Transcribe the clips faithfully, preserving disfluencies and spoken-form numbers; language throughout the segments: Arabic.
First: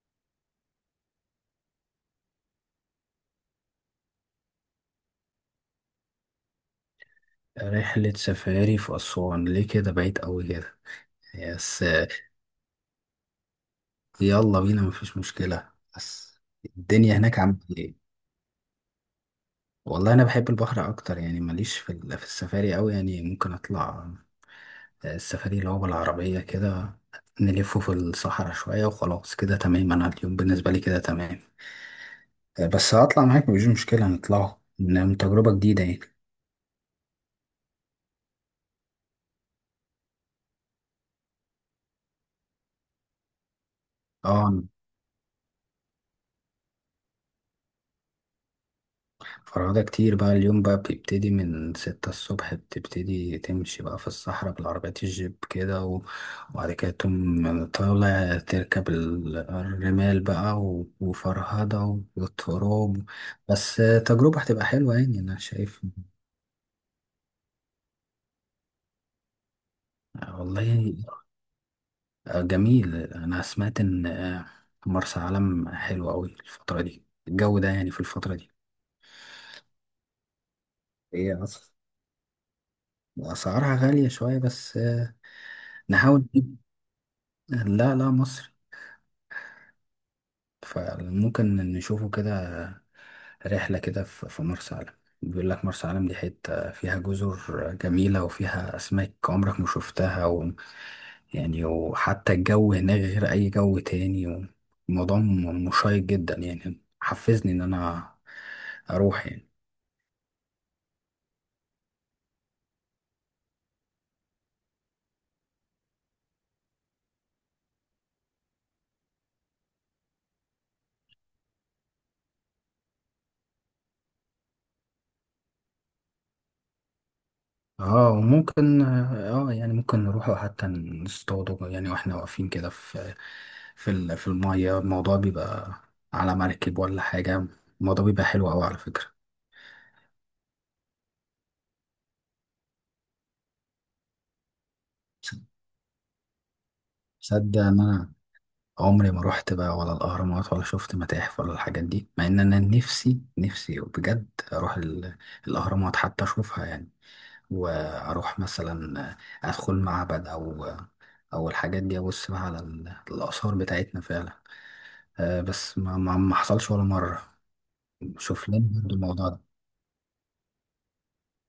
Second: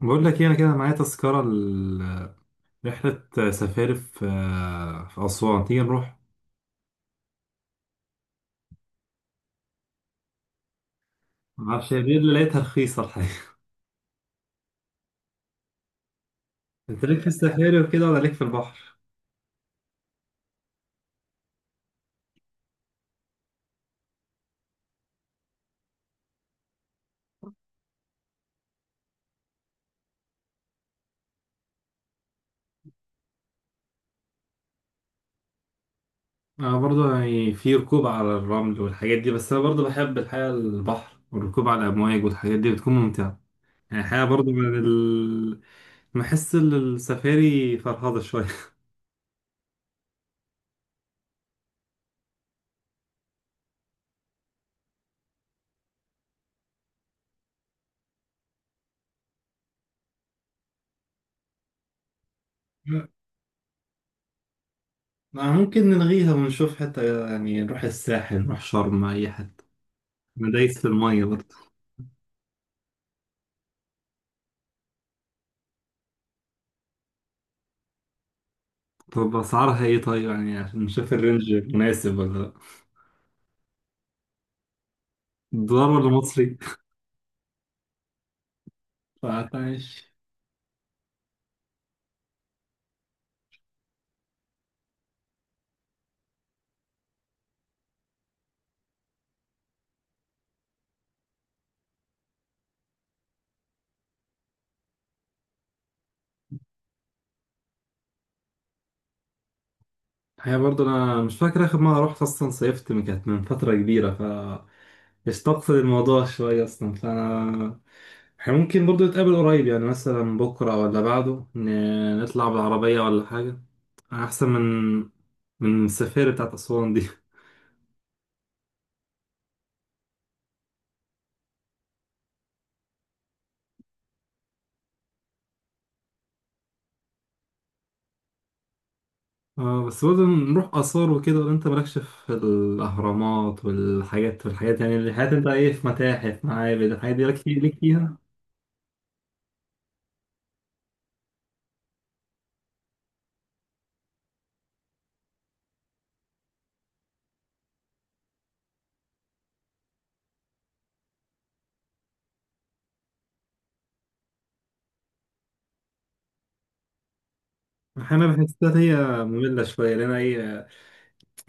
بقول لك ايه، انا كده معايا تذكرة لرحلة سفاري في في أسوان، تيجي نروح؟ رحلة سفاري في أسوان، ليه كده بعيد أوي كده؟ يس، معرفش، هي دي اللي لقيتها رخيصة الحقيقة. يلا بينا، مفيش مشكلة. بس انت الدنيا ليك في هناك عاملة السفاري وكده ايه؟ ولا ليك في البحر؟ والله أنا بحب البحر أكتر، يعني ماليش في ال- في السفاري أوي، يعني ممكن أطلع. آه، السفاري اللي هو بالعربية كده، نلفه في الصحراء شوية وخلاص، كده تمام، أنا اليوم بالنسبة لي كده تمام. بس هطلع معاك، مفيش مشكلة، نطلعه إنه تجربة جديدة يعني. انا برضو يعني في ركوب على الرمل والحاجات دي، بس انا برضو بحب الحقيقة البحر والركوب على الأمواج، والحاجات دي بتكون ممتعة. يعني الحقيقة برضو اه، من ال... بحس ان السفاري فرهضة شوية. فرهدة كتير بقى، اليوم بقى بتبتدي من ستة الصبح، بتبتدي تمشي بقى في الصحراء بالعربيات الجيب كده و- وبعد كده تقوم طالع تركب ال- الرمال بقى و- وفرهدة والتراب. بس تجربة هتبقى حلوة يعني، أنا ما ممكن شايف. نلغيها ونشوف، حتى يعني نروح الساحل، نروح شرم، أي حتة. أنا دايس في والله المية برضو. جميل، أنا سمعت إن مرسى علم حلوة أوي الفترة دي، الجو ده يعني في الفترة دي. طب اسعارها ايه طيب، يعني عشان نشوف هي الرينج أصلا مناسب ولا لا؟ أسعارها غالية شوية، بس دولار ولا نحاول مصري؟ نجيب. لا لا، مصر. فماشي. فممكن نشوفه كده، رحلة كده في في مرسى علم. بيقول لك مرسى علم دي حتة فيها جزر جميلة وفيها أسماك عمرك ما شفتها، و يعني وحتى الجو هناك غير أي جو تاني. الموضوع م- مشيق جدا، يعني حفزني إن أنا أروح يعني. هي برضه انا مش فاكر اخر مره رحت اصلا، صيفت من- كانت من فتره كبيره، ف استقصد الموضوع شويه اصلا، فانا احنا ممكن برضه نتقابل قريب، يعني مثلا بكره ولا بعده ن- نطلع بالعربيه ولا حاجه، احسن من من السفارة بتاعت اسوان دي. اه، وممكن، اه يعني ممكن نروح حتى نصطاد، يعني واحنا واقفين كده في في ال- في المية، الموضوع بيبقى على مركب ولا حاجة، الموضوع بيبقى حلو أوي على فكرة. اه بس برضه نروح آثار وكده؟ ولا أنت مالكش في الأهرامات والحاجات والحاجات، يعني الحاجات، أنت إيه في متاحف، معابد، الحاجات دي لك في- تصدق ليك إن أنا فيها؟ عمري ما روحت بقى، ولا الأهرامات ولا شفت متاحف ولا الحاجات دي، مع إن أنا نفسي نفسي بجد أروح ال- الأهرامات حتى أشوفها يعني، وأروح مثلا أدخل معبد أو أو الحاجات دي، أبص بقى على ال- الآثار بتاعتنا فعلا. آه، بس ما, ما, ما حصلش ولا مرة. أحيانا شوف بحسها لنا برضو هي الموضوع ده. مملة شوية، لأن هي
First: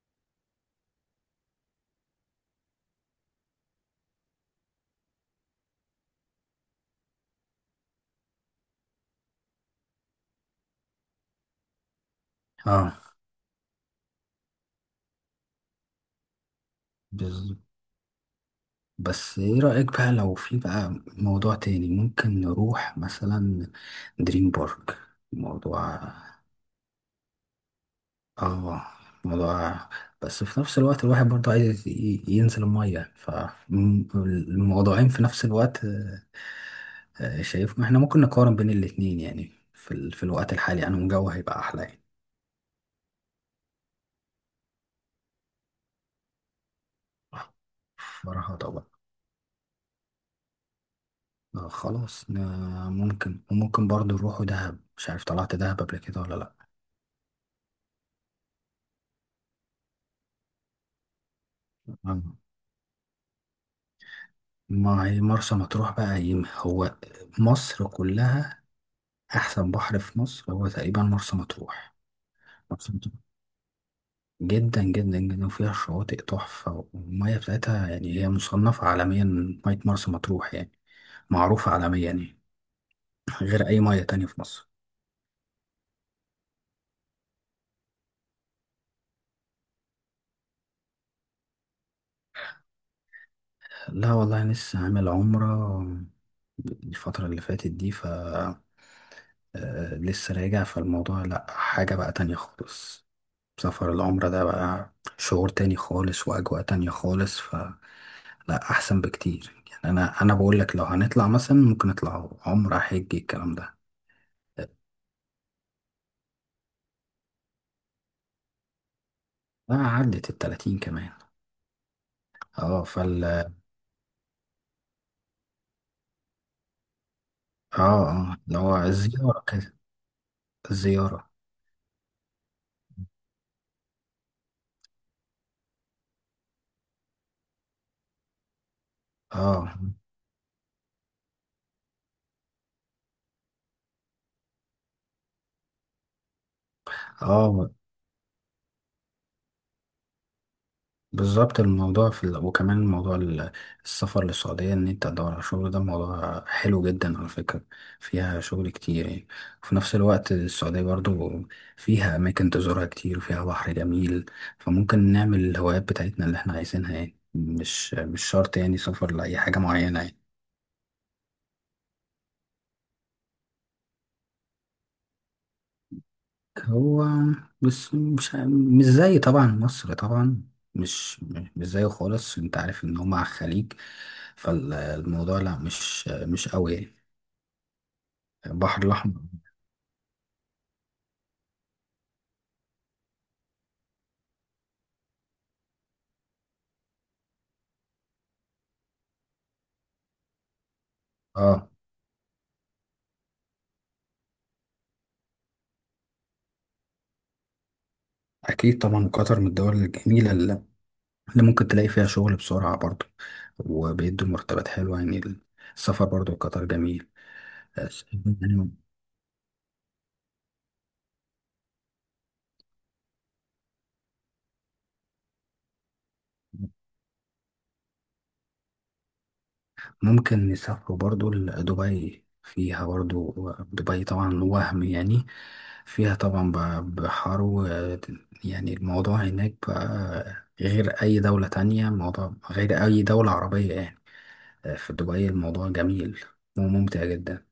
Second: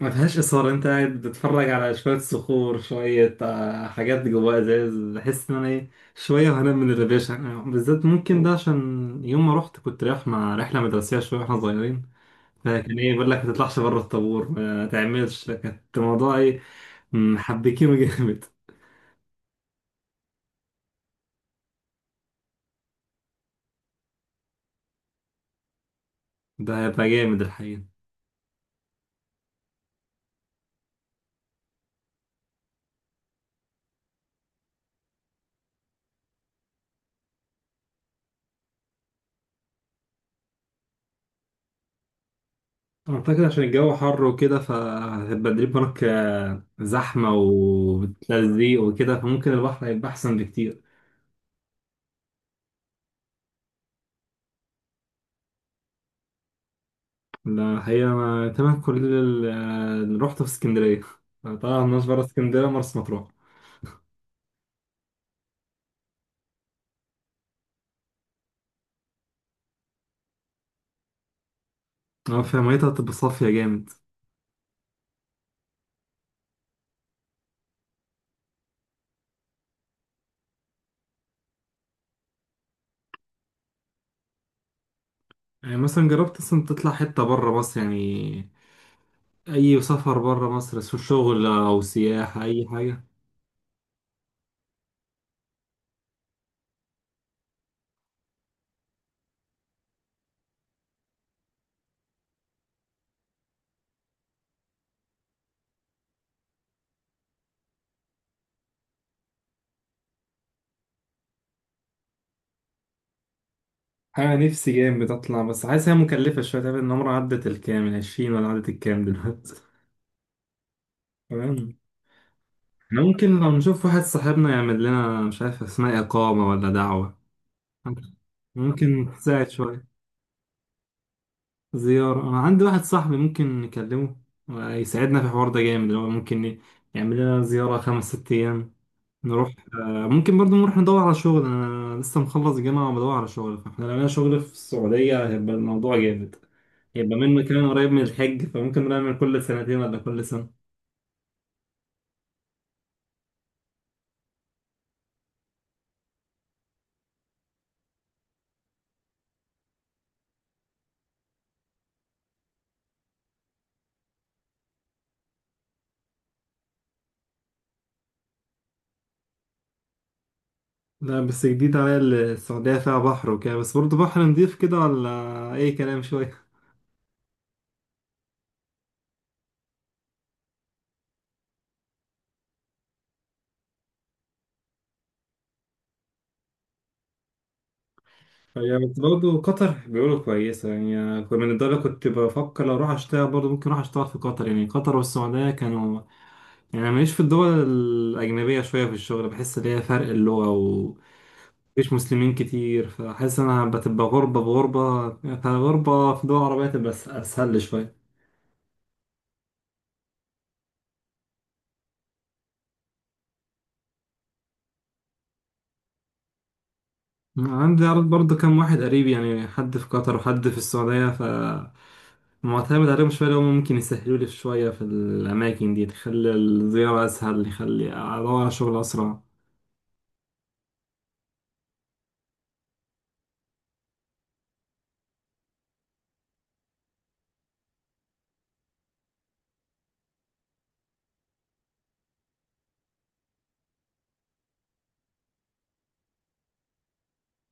ما فيهاش إثارة. أنت قاعد بتتفرج على شوية صخور، شوية آه، حاجات جواها إزاز، بحس إن أنا إيه شوية وهنام من الريفيشن. يعني بالذات ممكن ده عشان يوم ما رحت كنت رايح مع رحلة مدرسية شوية وإحنا صغيرين، اه، فكان إيه بيقول لك ما تطلعش بره الطابور، ما تعملش، كانت الموضوع إيه بالظبط. محبكينه جامد. بس ايه رأيك بقى لو في بقى موضوع تاني، ممكن نروح مثلا دريم بارك؟ موضوع. ده هيبقى جامد الحقيقة. اه، موضوع. بس في نفس الوقت، الواحد برضه عايز ي- ينزل المية فالموضوعين في نفس الوقت. آه، آه، شايف، ما احنا ممكن نقارن بين الاتنين، يعني في, ال... في الوقت الحالي انا الجو هيبقى احلى يعني. أعتقد عشان الجو حر وكده فهتبقى دريب هناك، آه، زحمة فرهضة وتلزيق بقى. وكده، فممكن البحر هيبقى أحسن بكتير. آه خلاص، آه ممكن، وممكن برضه نروحوا دهب، مش عارف طلعت دهب قبل كده ولا لأ. لا الحقيقة أنا تمام، كل ال- آه، اللي روحته في اسكندرية، طبعا مش برا آه. اسكندرية، مرسى مطروح. ما هي مرسى مطروح بقى، هي هو مصر كلها. أحسن بحر في مصر هو تقريبا مرسى مطروح. أه فيها ميتها مرسى هتبقى مطروح صافية جامد. جدا جدا جدا، وفيها شواطئ تحفة، والمية بتاعتها يعني هي مصنفة عالميا. مية مرسى مطروح يعني معروفة عالميا يعني، غير أي مية تانية في مصر. يعني مثلا جربت أصلا تطلع حتة برا مصر يعني؟ أي سفر برا مصر، سواء شغل أو سياحة، أي حاجة. لا والله، لسه عامل عمرة الفترة اللي فاتت دي، ف آه، لسه راجع، فالموضوع لأ، حاجة بقى تانية خالص. سفر العمرة ده بقى شعور تاني خالص، وأجواء تانية خالص، فلا أحسن بكتير يعني. أنا أنا بقول لك لو هنطلع مثلا، ممكن نطلع عمرة، حج، الكلام ده. انا نفسي جامد اطلع، بس حاسس هي مكلفه شويه. تقريبا النمره عدت الكام، العشرين ولا عدت الكام دلوقتي؟ لا، عدت التلاتين كمان. تمام. اه إحنا فال ممكن لو اه نشوف واحد صاحبنا يعمل لنا، مش عارف اسمها اقامه ولا دعوه، اه، اللي هو ممكن الزيارة تساعد كده. شويه. الزيارة. زياره، انا عندي واحد صاحبي ممكن نكلمه يساعدنا في الحوار ده جامد، اللي هو ممكن يعمل لنا زياره خمس ست ايام، نروح اه، آه، ممكن برضو نروح ندور على شغل. انا لسه مخلص جامعة وبدور على شغل، فاحنا لو لقينا شغل في السعودية هيبقى الموضوع جامد. هيبقى منه كمان اه، قريب من الحج، فممكن نعمل كل سنتين ولا كل سنة. بالظبط. الموضوع في ال... وكمان موضوع ال- السفر للسعودية، إن أنت تدور على شغل ده موضوع حلو جدا على فكرة. فيها شغل كتير يعني، وفي نفس الوقت السعودية برضو فيها أماكن تزورها كتير وفيها بحر جميل. فممكن نعمل الهوايات بتاعتنا اللي إحنا عايزينها، يعني مش مش شرط يعني سفر لأي حاجة معينة يعني. لا بس جديد عليا، السعودية فيها بحر وكده؟ بس برضو بحر نضيف كده ولا أي كلام شوية؟ هو، بس مش مش زي طبعا مصر، طبعا مش مش زيه خالص. أنت عارف إن هما على الخليج، فالموضوع لا، مش مش قوي يعني. هي البحر بس الأحمر. برضه قطر بيقولوا كويسة، يعني كنت- من الدولة كنت بفكر لو أروح أشتغل، برضه ممكن أروح أشتغل في قطر. يعني قطر والسعودية كانوا، يعني أنا ماليش في الدول الأجنبية شوية في الشغل، بحس إن هي فرق اللغة، اه، مفيش مسلمين كتير، فحاسس انا بتبقى غربة بغربة. فغربة في دول عربية تبقى أس- اسهل لي شوية. أكيد طبعا قطر من الدول الجميلة اللي اللي ممكن تلاقي فيها شغل بسرعة برضو، وبيدوا مرتبات حلوة يعني. السفر برضو لقطر جميل، عندي عرض بس برضه كام يعني واحد قريب، يعني حد في قطر وحد في السعودية، ف معتمد عليهم شوية، اللي هم ممكن يسهلوا لي شوية في الأماكن دي، تخلي الزيارة أسهل، يخلي أدور على شغل أسرع. ممكن نسافروا برضو لدبي، فيها برضو، دبي طبعا، وهم يعني فيها طبعا ب- بحر و- يعني الموضوع هناك بقى غير أي دولة تانية، الموضوع غير أي دولة عربية يعني. في دبي الموضوع جميل وممتع جدا.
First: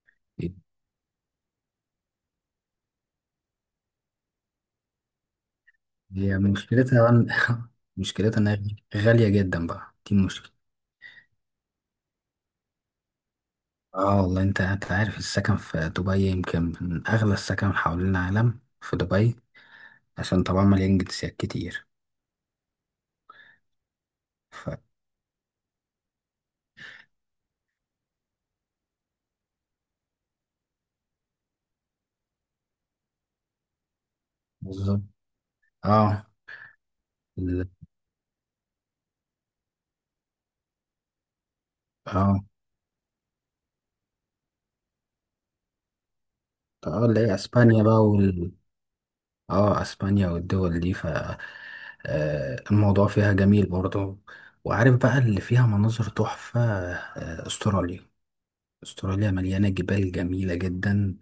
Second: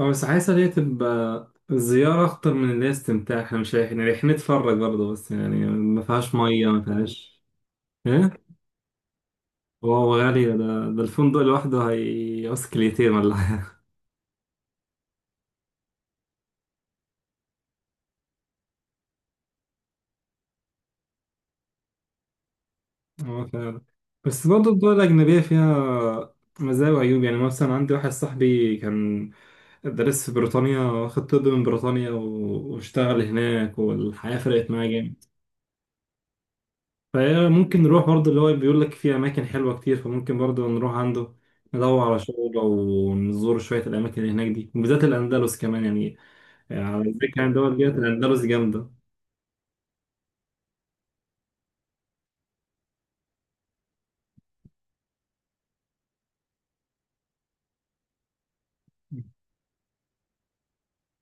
أو بس عايز اللي هي تبقى الزيارة أخطر من اللي هي استمتاع، احنا مش رايحين، رايحين نتفرج برضه بس، يعني ما فيهاش هي مية، ما مشكلتها بقى- فيهاش إن- مشكلتها إيه؟ انها غالية جدا بقى، واو دي غالي المشكلة. ده. ده الفندق لوحده هيقص كليتين ولا حاجة. اه والله، انت انت عارف السكن في دبي يمكن من اغلى السكن حوالين العالم في دبي، عشان طبعا مليان جنسيات كتير، اه فعلا. بس برضه ف الدول الأجنبية فيها مزايا وعيوب. يعني مثلا عندي واحد صاحبي كان درس في بريطانيا، واخد طب من بريطانيا و- واشتغل هناك، والحياة فرقت معاه بالظبط. جامد. اه، فهي ال- ممكن نروح برضه، اللي هو بيقول لك في أماكن حلوة كتير، فممكن برضه نروح عنده ندور على اه، شغل ونزور شوية الأماكن اللي هناك دي، وبالذات الأندلس كمان يعني. اه، على اللي ذكر هي يعني دول اسبانيا جت بقى، الأندلس وال جامدة. اه اسبانيا والدول دي، ف آه، الموضوع فيها جميل برضه، وعارف بقى اللي فيها مناظر تحفة. آه، استراليا. استراليا مليانة جبال جميلة جدا،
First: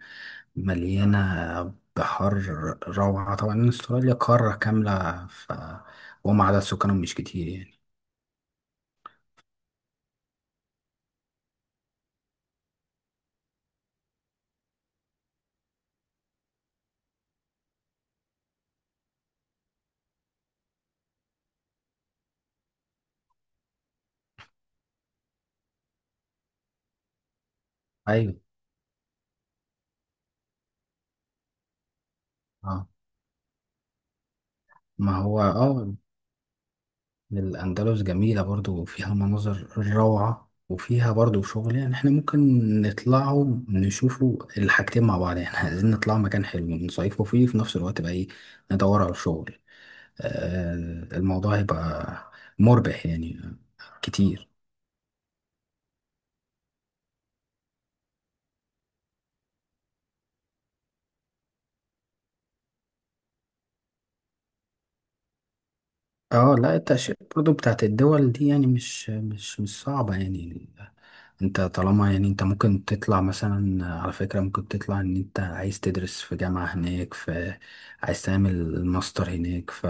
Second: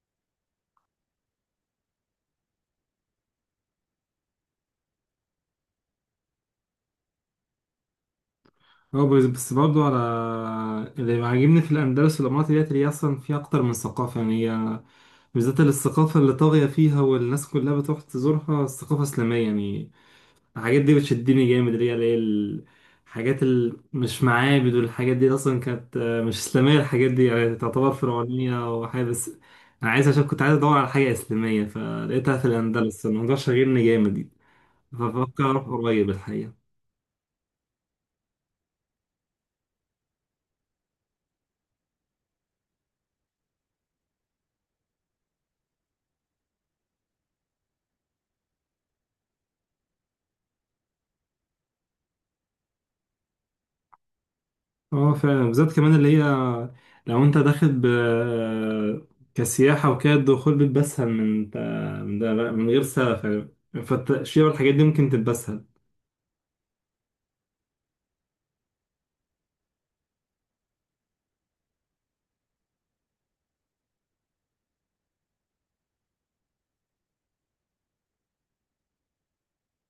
مليانة بحر، روعة طبعا. استراليا قارة كاملة، ف وما عدد سكانهم مش كتير يعني. هو بس بس برضه، على اللي عاجبني في الأندلس والإمارات ديت، اللي هي أصلا فيها أكتر من ثقافة. يعني هي بالذات الثقافة اللي طاغية فيها والناس كلها بتروح تزورها الثقافة الإسلامية يعني. الحاجات دي بتشدني جامد، اللي هي اللي هي الحاجات اللي مش معابد، والحاجات دي أصلا كانت آه، مش إسلامية. الحاجات دي يعني تعتبر أيوة. فرعونية وحاجة بس، أنا عايز، عشان كنت عايز أدور على حاجة إسلامية فلقيتها في اه، الأندلس، الموضوع شاغلني جامد، ما هو فبفكر أروح اه قريب الحقيقة. الأندلس جميلة برضو، وفيها مناظر روعة وفيها برضو شغل، يعني احنا ممكن نطلعوا نشوفوا الحاجتين مع بعض يعني عايزين نطلع مكان حلو نصيفوا فيه في نفس الوقت بقى، ايه ندور على شغل، آه الموضوع هيبقى مربح يعني كتير. اه فعلا، بالذات كمان اللي هي لو انت داخل ب... كسياحة وكده، الدخول بيبقى اسهل من من ده بقى، من غير سلف يعني، فالتأشيرة والحاجات دي ممكن تبقى اسهل. اه، لا، التأشيرة برضو بتاعت الدول دي يعني مش مش مش صعبة يعني. انت طالما يعني، انت ممكن تطلع مثلا، على فكرة ممكن تطلع ان انت عايز تدرس في جامعة هناك، في عايز تعمل ماستر هناك، ف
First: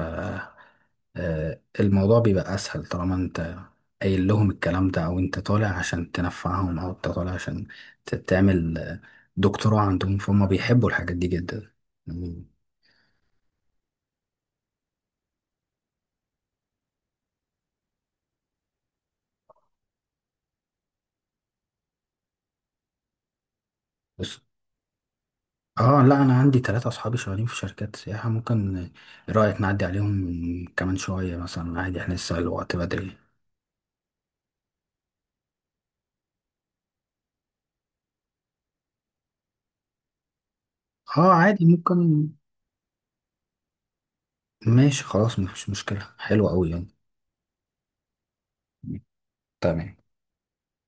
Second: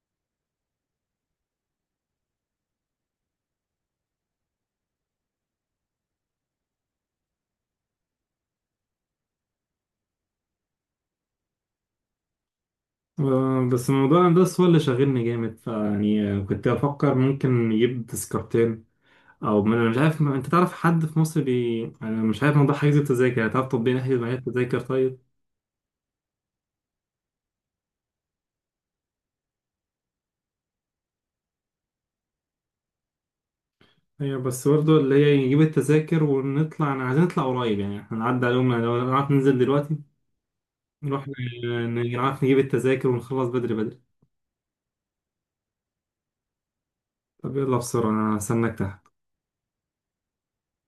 آه، الموضوع بيبقى اسهل طالما انت قايل لهم الكلام ده، او انت طالع عشان تنفعهم، او انت طالع عشان ت- تعمل آه، دكتوراه عندهم، فهم بيحبوا الحاجات دي جدا يعني. آه، بس موضوع الهندسة هو اللي شاغلني جامد، فيعني كنت بفكر ممكن نجيب تذكرتين، او ما انا مش عارف، ما انت تعرف حد في مصر بي، انا مش عارف موضوع حجز التذاكر، يعني تعرف تطبيق نحجز معايا التذاكر طيب؟ اه، لا، انا عندي ثلاثة اصحابي شغالين في شركات سياحة، ممكن ايه رأيك نعدي عليهم كمان شوية مثلا؟ عادي، احنا لسه الوقت بدري. ايوه بس برضه اللي هي نجيب التذاكر ونطلع، انا عايزين نطلع قريب، يعني احنا نعدي عليهم، يعني لو نعرف ننزل دلوقتي نروح اه، عادي، ن- ممكن. نعرف نجيب التذاكر ونخلص بدري بدري. ماشي، خلاص، مفيش مشكلة، حلوة قوي يعني. طب يلا بسرعة، أنا هستناك تحت. تمام.